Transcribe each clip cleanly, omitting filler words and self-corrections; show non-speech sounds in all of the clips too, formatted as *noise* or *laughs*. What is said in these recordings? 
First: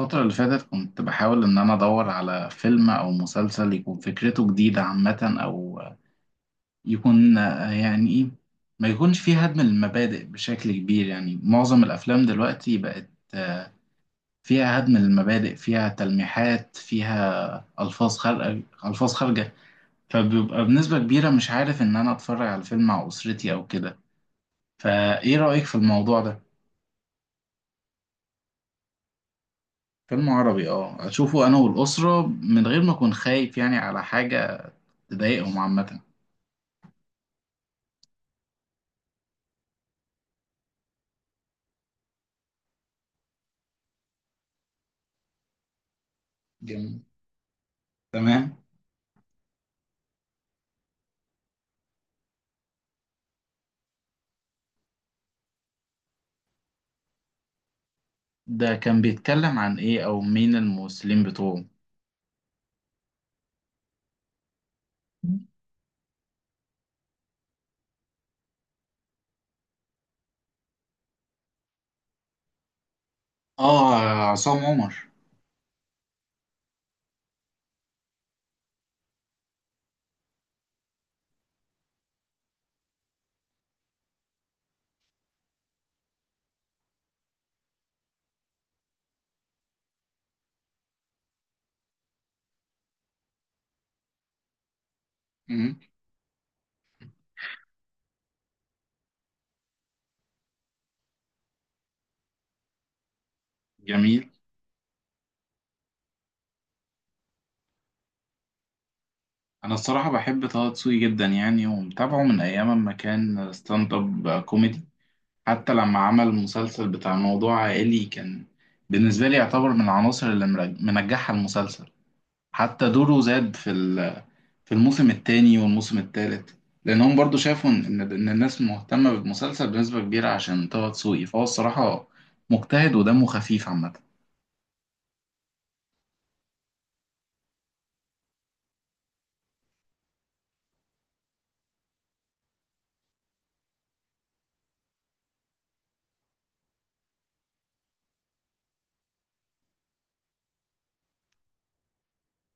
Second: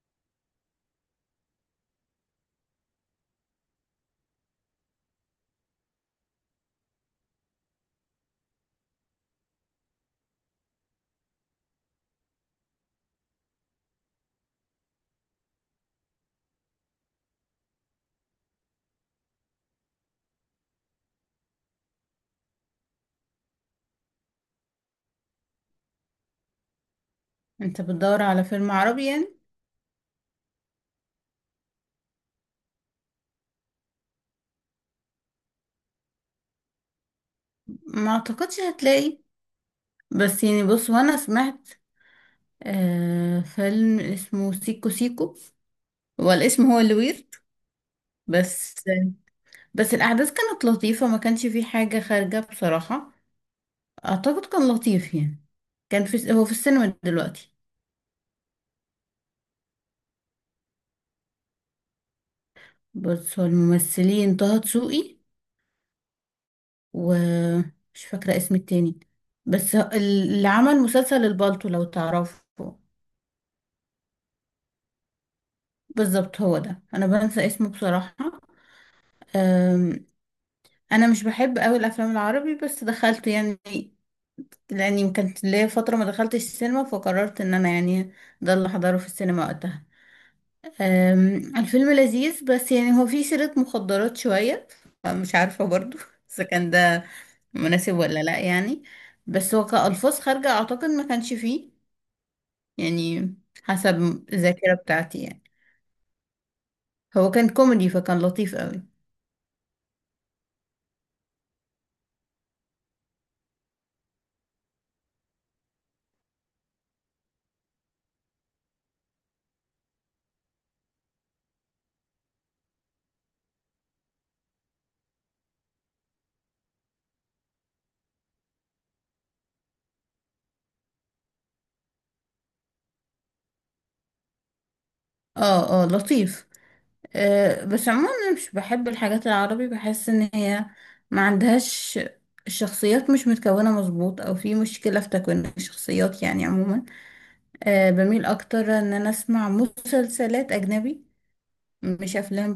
الفترة اللي فاتت كنت بحاول إن أنا أدور على فيلم أو مسلسل يكون فكرته جديدة عامة أو يكون يعني إيه، ما يكونش فيه هدم المبادئ بشكل كبير. يعني معظم الأفلام دلوقتي بقت فيها هدم المبادئ، فيها تلميحات، فيها ألفاظ خارجة، ألفاز خارجة. فبيبقى بنسبة كبيرة مش عارف إن أنا أتفرج على فيلم مع أسرتي أو كده. فإيه رأيك في الموضوع ده؟ انت بتدور على فيلم عربي يعني. فيلم عربي، اه، اشوفه انا والاسره من غير ما اكون خايف يعني على حاجه تضايقهم عامة. ما اعتقدش هتلاقي. بس يعني بص، وانا سمعت فيلم اسمه سيكو سيكو. هو الاسم هو اللي جميل. ويرد. تمام. بس بس الاحداث كانت لطيفة، ما كانش فيه حاجة خارجة بصراحة. اعتقد كان لطيف يعني. كان في، هو في السينما دلوقتي. ده كان بيتكلم عن إيه أو مين الممثلين بتوعه؟ بس هو الممثلين طه دسوقي، ومش فاكرة اسم التاني. بس اللي عمل مسلسل البالتو لو تعرفه. اه، عصام عمر. بالظبط، هو ده، انا بنسى اسمه بصراحة. أم، انا مش بحب قوي الافلام العربي، بس دخلت يعني، لاني كانت ليا فتره ما دخلتش السينما، فقررت ان انا يعني ده اللي احضره في السينما وقتها. الفيلم لذيذ، بس يعني هو فيه سيره مخدرات شويه، فمش عارفه مم. برضو *laughs* اذا كان ده مناسب ولا لا يعني. بس هو كألفاظ خارجه اعتقد ما كانش فيه يعني، حسب جميل. الذاكره بتاعتي يعني. هو كان كوميدي فكان لطيف قوي. أنا الصراحة بحب طه دسوقي جدا يعني، ومتابعه من أيام ما كان ستاند أب كوميدي. حتى لما عمل المسلسل بتاع موضوع عائلي، كان بالنسبة لي يعتبر من العناصر اللي منجحة المسلسل. حتى دوره زاد في الموسم الثاني والموسم الثالث، لانهم برضو شافوا ان الناس مهتمه بالمسلسل بنسبه كبيره عشان طه دسوقي. فهو الصراحه مجتهد ودمه خفيف عامه. اه اه، لطيف. بس عموما مش بحب الحاجات العربي، بحس ان هي ما عندهاش، الشخصيات مش متكونة مظبوط، او في مشكلة في تكوين الشخصيات يعني عموما. بميل اكتر ان انا اسمع مسلسلات اجنبي، مش افلام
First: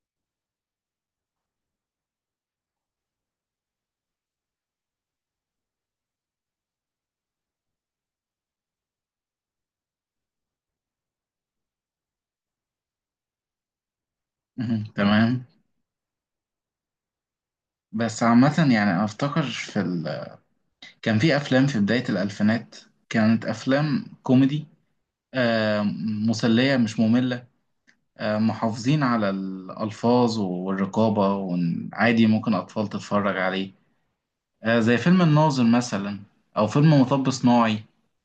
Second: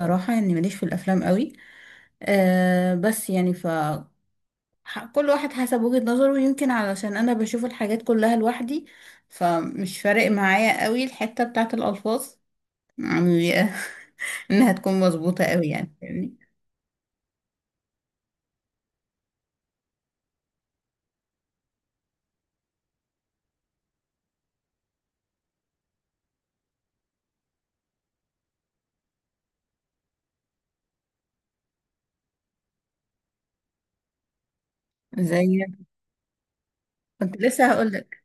بصراحة يعني، ماليش في الافلام قوي. أه، بس يعني ف ح- كل واحد حسب وجهة نظره، يمكن علشان انا بشوف الحاجات كلها لوحدي، فمش فارق معايا قوي الحتة بتاعت الالفاظ يعني *laughs* انها مهم. تكون مظبوطة تمام. قوي يعني، فاهمني؟ بس عامه يعني انا افتكر في ال... كان في افلام في بدايه الالفينات، كانت افلام كوميدي، آه، مسليه مش ممله، آه، محافظين على الالفاظ والرقابه، وعادي ممكن اطفال تتفرج عليه. آه، زي فيلم الناظر زي، مثلا، او فيلم مطب كنت لسه صناعي. هقولك.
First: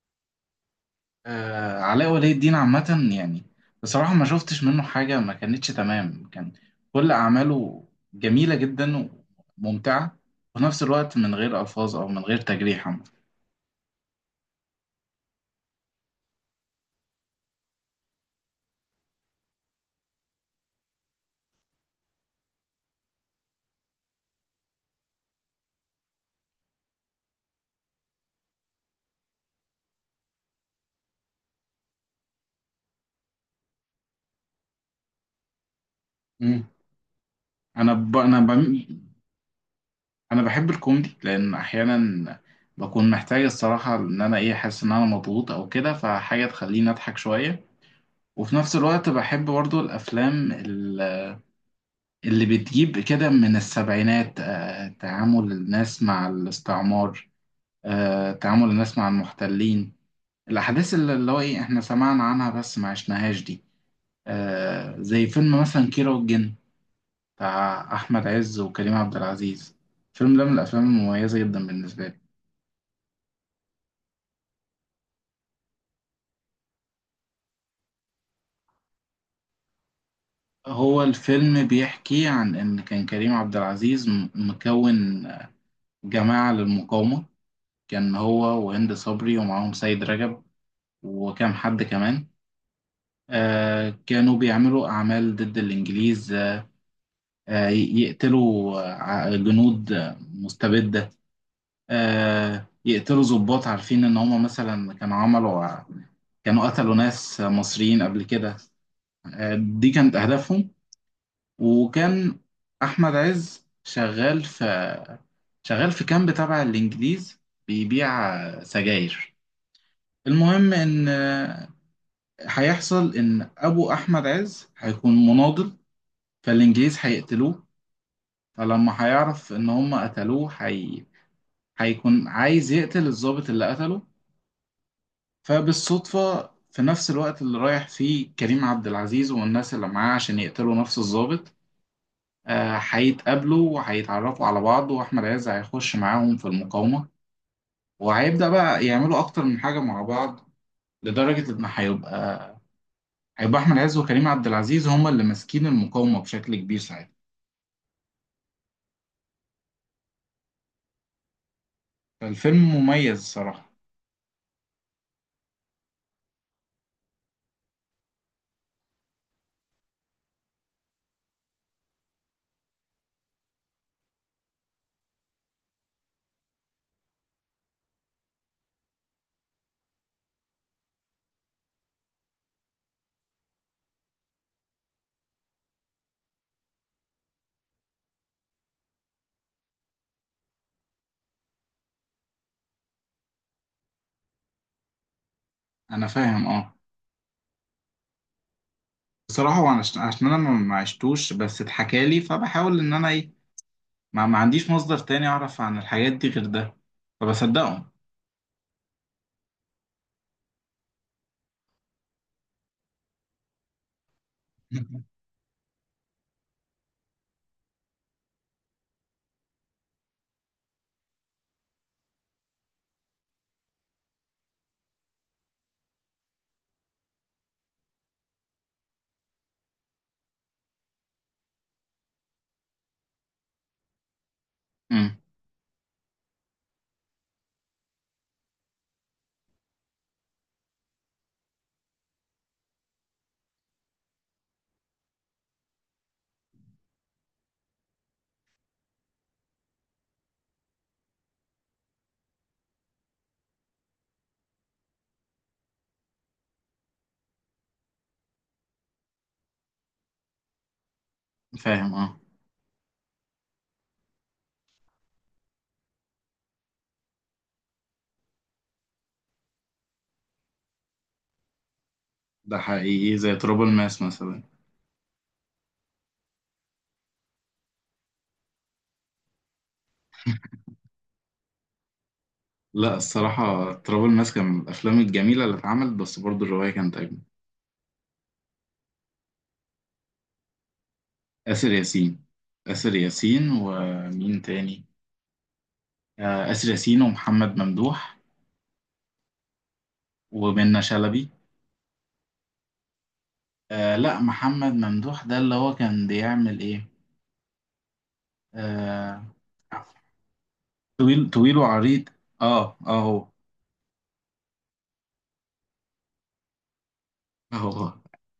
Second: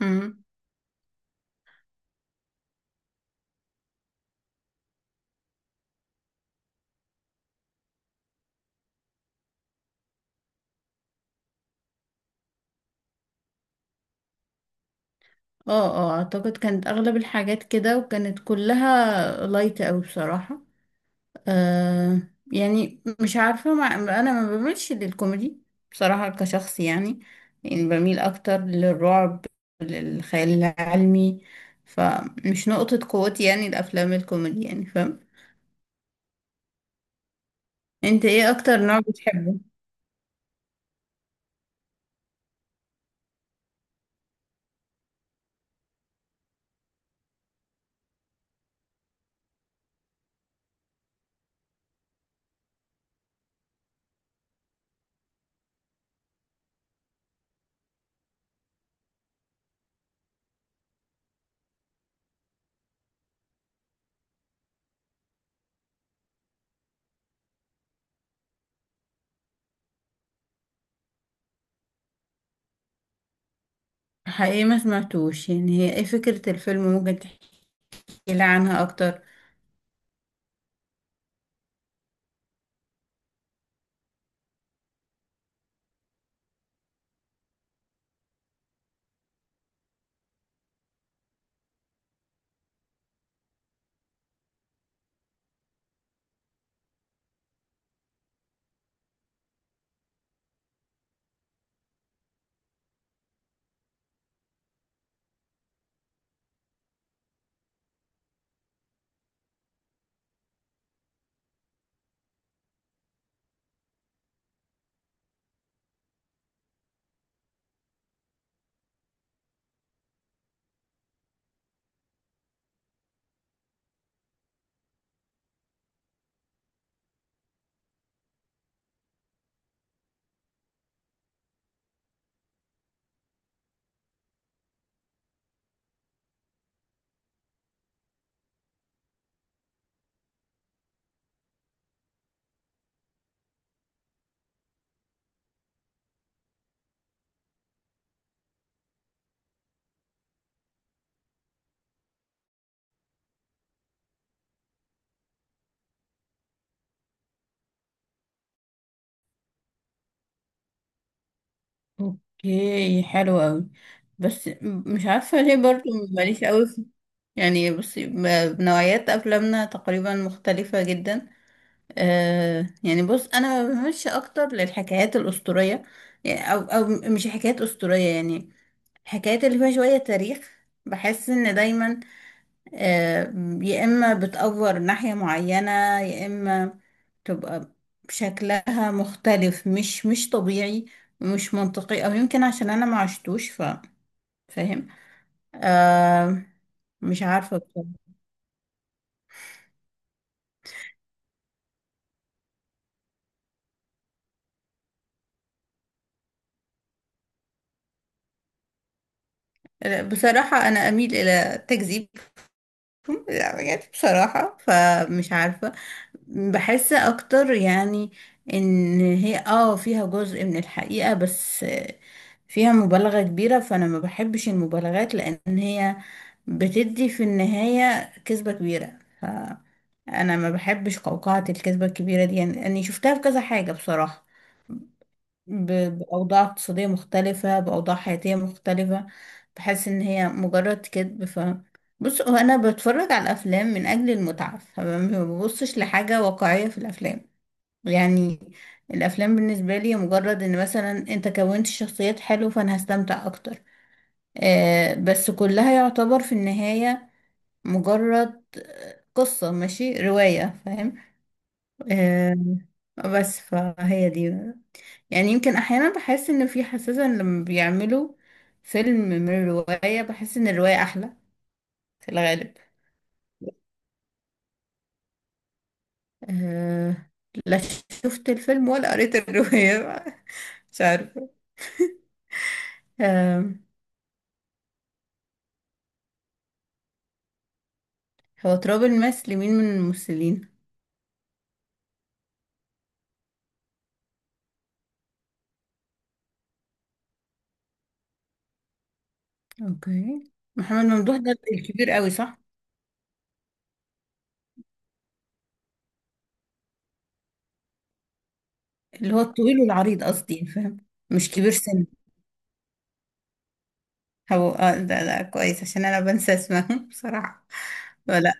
امم آه، علاء ولي الدين عامة يعني بصراحة ما شفتش منه حاجة ما كانتش تمام. كان كل أعماله جميلة جدا وممتعة، وفي نفس الوقت من غير ألفاظ أو من غير تجريح عامة. اه اه، اعتقد كانت اغلب الحاجات كده، وكانت كلها لايت اوي بصراحة. آه يعني مش عارفة، ما انا ما بميلش للكوميدي بصراحة كشخص يعني. يعني بميل اكتر للرعب، للخيال العلمي، فمش نقطة قوتي يعني الافلام الكوميدي يعني، فاهم؟ مم. انت أنا ايه اكتر بم... نوع بتحبه؟ أنا بحب الكوميدي، لأن أحيانا بكون محتاج الصراحة إن أنا إيه، أحس إن أنا مضغوط أو كده، فحاجة تخليني أضحك شوية. وفي نفس الوقت بحب برضو اللي بتجيب كده من السبعينات. تعامل الناس مع الاستعمار، تعامل الناس مع المحتلين، الأحداث اللي هو إيه إحنا سمعنا عنها بس ما عشناهاش دي. زي فيلم مثلا كيرة والجن، بتاع أحمد عز وكريم عبد العزيز. الفيلم ده من الأفلام المميزة جدا بالنسبة لي. حقيقي ما سمعتوش يعني، هي ايه فكرة الفيلم؟ ممكن تحكي لي عنها اكتر؟ هو الفيلم بيحكي عن إن كان كريم عبد العزيز مكون جماعة للمقاومة. كان هو وهند صبري ومعاهم سيد رجب وكام حد كمان. كانوا بيعملوا أعمال ضد الإنجليز، يقتلوا جنود مستبدة، يقتلوا ضباط عارفين إن هما مثلا كانوا كانوا قتلوا ناس مصريين قبل كده. دي كانت أهدافهم. وكان أحمد عز شغال في كامب تبع الإنجليز، بيبيع سجاير. المهم إن هيحصل إن أبو أحمد عز هيكون مناضل، فالإنجليز هيقتلوه. فلما هيعرف إن هم قتلوه هي، هيكون عايز يقتل الضابط اللي قتله. فبالصدفة في نفس الوقت اللي رايح فيه كريم عبد العزيز والناس اللي معاه عشان يقتلوا نفس الضابط، هيتقابلوا وهيتعرفوا على بعض، وأحمد عز هيخش معاهم في المقاومة. وهيبدأ بقى يعملوا أكتر من حاجة مع بعض، لدرجة إن هيبقى أحمد عز وكريم عبد العزيز هما اللي ماسكين المقاومة بشكل كبير ساعتها. فالفيلم اوكي، مميز حلو قوي. الصراحة. بس مش عارفة ليه، برضو ماليش قوي في يعني، بصي، نوعيات افلامنا تقريبا مختلفة جدا. آه يعني بص، انا بمشي اكتر للحكايات الاسطورية يعني، او او مش حكايات اسطورية يعني، الحكايات اللي فيها شوية تاريخ. بحس ان دايما، آه، يا إما بتأفور ناحية معينة، يا إما تبقى شكلها مختلف، مش طبيعي ومش منطقي، أو يمكن عشان أنا ما عشتوش ف... فاهم؟ أنا آه. فاهم، أه. مش عارفة بصراحة. بصراحة عشان أنا ما عشتوش بس اتحكالي، فبحاول إن أنا إيه، ما عنديش مصدر تاني أعرف عن الحاجات دي غير ده، فبصدقهم. بصراحة أنا أميل إلى تكذيب. لا بجد، بصراحة *laughs* فمش عارفة. بحس أكتر يعني إن هي اه فيها جزء من الحقيقة، بس فيها مبالغة كبيرة، فأنا ما بحبش المبالغات، لأن هي بتدي في النهاية كذبة كبيرة. أنا ما بحبش قوقعة الكذبة الكبيرة دي يعني، أني شفتها في كذا حاجة بصراحة. امم. بأوضاع اقتصادية مختلفة، بأوضاع حياتية مختلفة، بحس إن هي مجرد كذب. ف بص، هو أنا بتفرج على الأفلام من أجل المتعة، فما ببصش لحاجة واقعية في الأفلام يعني. الأفلام بالنسبة لي مجرد إن مثلا أنت كونت شخصيات حلوة، فأنا هستمتع أكتر. آه، بس كلها يعتبر في النهاية مجرد قصة، ماشي، رواية، فاهم؟ فاهم، اه. آه. بس فهي دي يعني، يمكن احيانا بحس ان في حساسة، إن لما بيعملوا فيلم من رواية، بحس ان الرواية احلى في الغالب. ده حقيقي، زي تراب الماس مثلا. أه. لا، شفت الفيلم ولا قريت الرواية *laughs* مش عارفة. لا أه. الصراحة تراب الماس كان من الأفلام الجميلة اللي اتعملت، بس برضو الرواية كانت أجمل. هو تراب الماس لمين من الممثلين؟ آسر ياسين. آسر ياسين ومين تاني؟ آسر ياسين ومحمد ممدوح اوكي، ومنة محمد ممدوح شلبي. ده الكبير قوي، صح؟ آه لا، محمد ممدوح ده اللي هو كان بيعمل إيه، اللي هو آه، الطويل والعريض، قصدي، فاهم؟ مش كبير طويل سن. وعريض. اه اه، هو اه، ده كويس، عشان انا بنسى اسمهم *laughs* بصراحة. هو ولا،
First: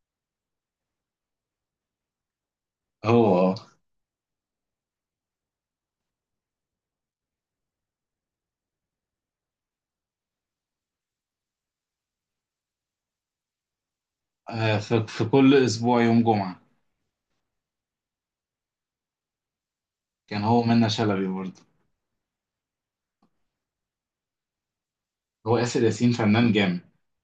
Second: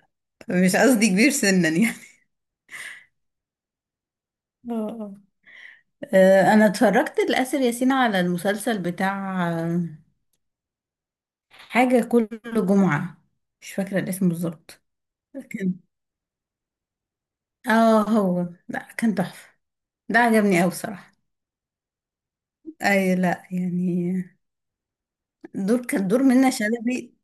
مش قصدي كبير سنا يعني. هو. اه. انا اتفرجت لآسر ياسين على المسلسل بتاع حاجة كل جمعة، مش فاكرة الاسم بالظبط. في كل كان أسبوع يوم جمعة. اه هو، لا كان تحفة، ده كان هو عجبني اوي منة بصراحة. شلبي برضه. اي، لا يعني، هو دور، آسر كان ياسين دور منة فنان جامد. شلبي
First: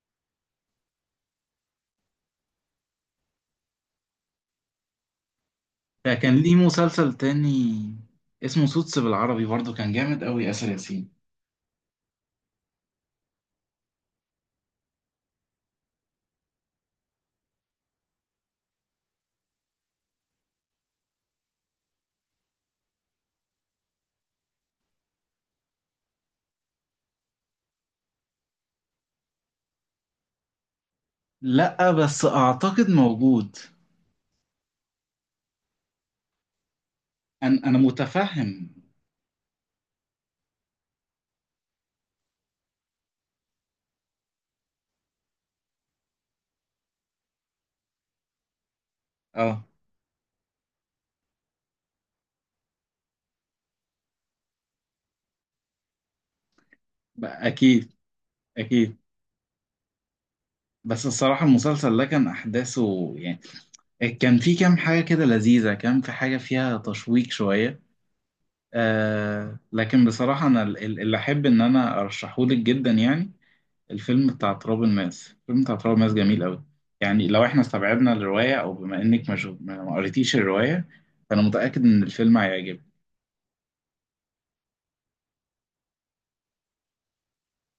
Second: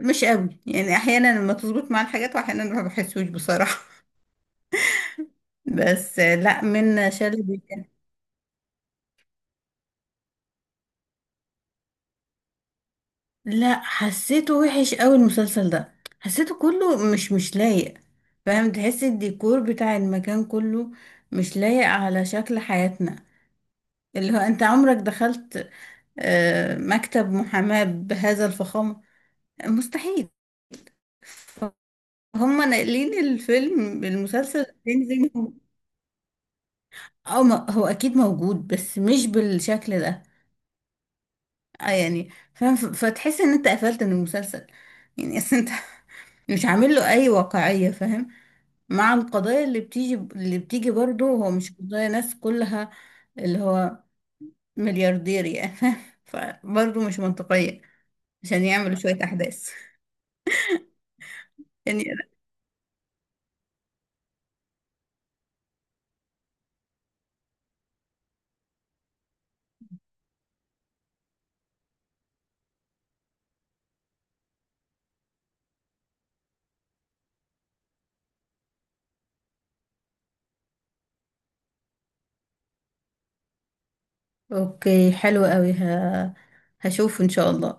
مش قوي يعني، احيانا لما تظبط مع الحاجات، واحيانا ما بحسوش بصراحة *laughs* بس فكان ليه لا منة مسلسل تاني شلبي. اسمه سوتس بالعربي، برضه كان جامد أوي آسر ياسين. لا، حسيته وحش قوي المسلسل ده، حسيته كله مش لايق. فاهم؟ تحس الديكور بتاع المكان كله مش لايق على شكل حياتنا. اللي هو انت عمرك دخلت مكتب محاماة بهذا الفخامة؟ مستحيل. لأ بس هم أعتقد ناقلين موجود. الفيلم المسلسل التاني زي ما هو. أو ما أنا هو اكيد موجود، متفهم، بس مش بالشكل ده. يعني فاهم، فتحس ان انت قفلت من المسلسل يعني، أصل انت *laughs* مش عامل له اي واقعية، فاهم؟ مع القضايا أه. اللي بتيجي، اللي بتيجي برضه، هو مش قضايا ناس كلها، اللي هو ملياردير يعني *laughs* فبرضه مش منطقية، أكيد. عشان يعملوا أكيد. شوية أحداث بس الصراحة المسلسل ده يعني. كان أحداثه يعني كان في كام حاجة كده لذيذة، كان في حاجة فيها تشويق شوية. آه لكن بصراحة أنا اللي أحب إن أنا أرشحهولك جدا يعني الفيلم بتاع تراب الماس. الفيلم بتاع تراب الماس جميل قوي. يعني لو احنا استبعدنا الرواية، او بما انك مش ما ما قريتيش الرواية، فانا متأكد ان الفيلم هيعجبك. أوكي، حلو قوي. ه... هشوف إن شاء الله.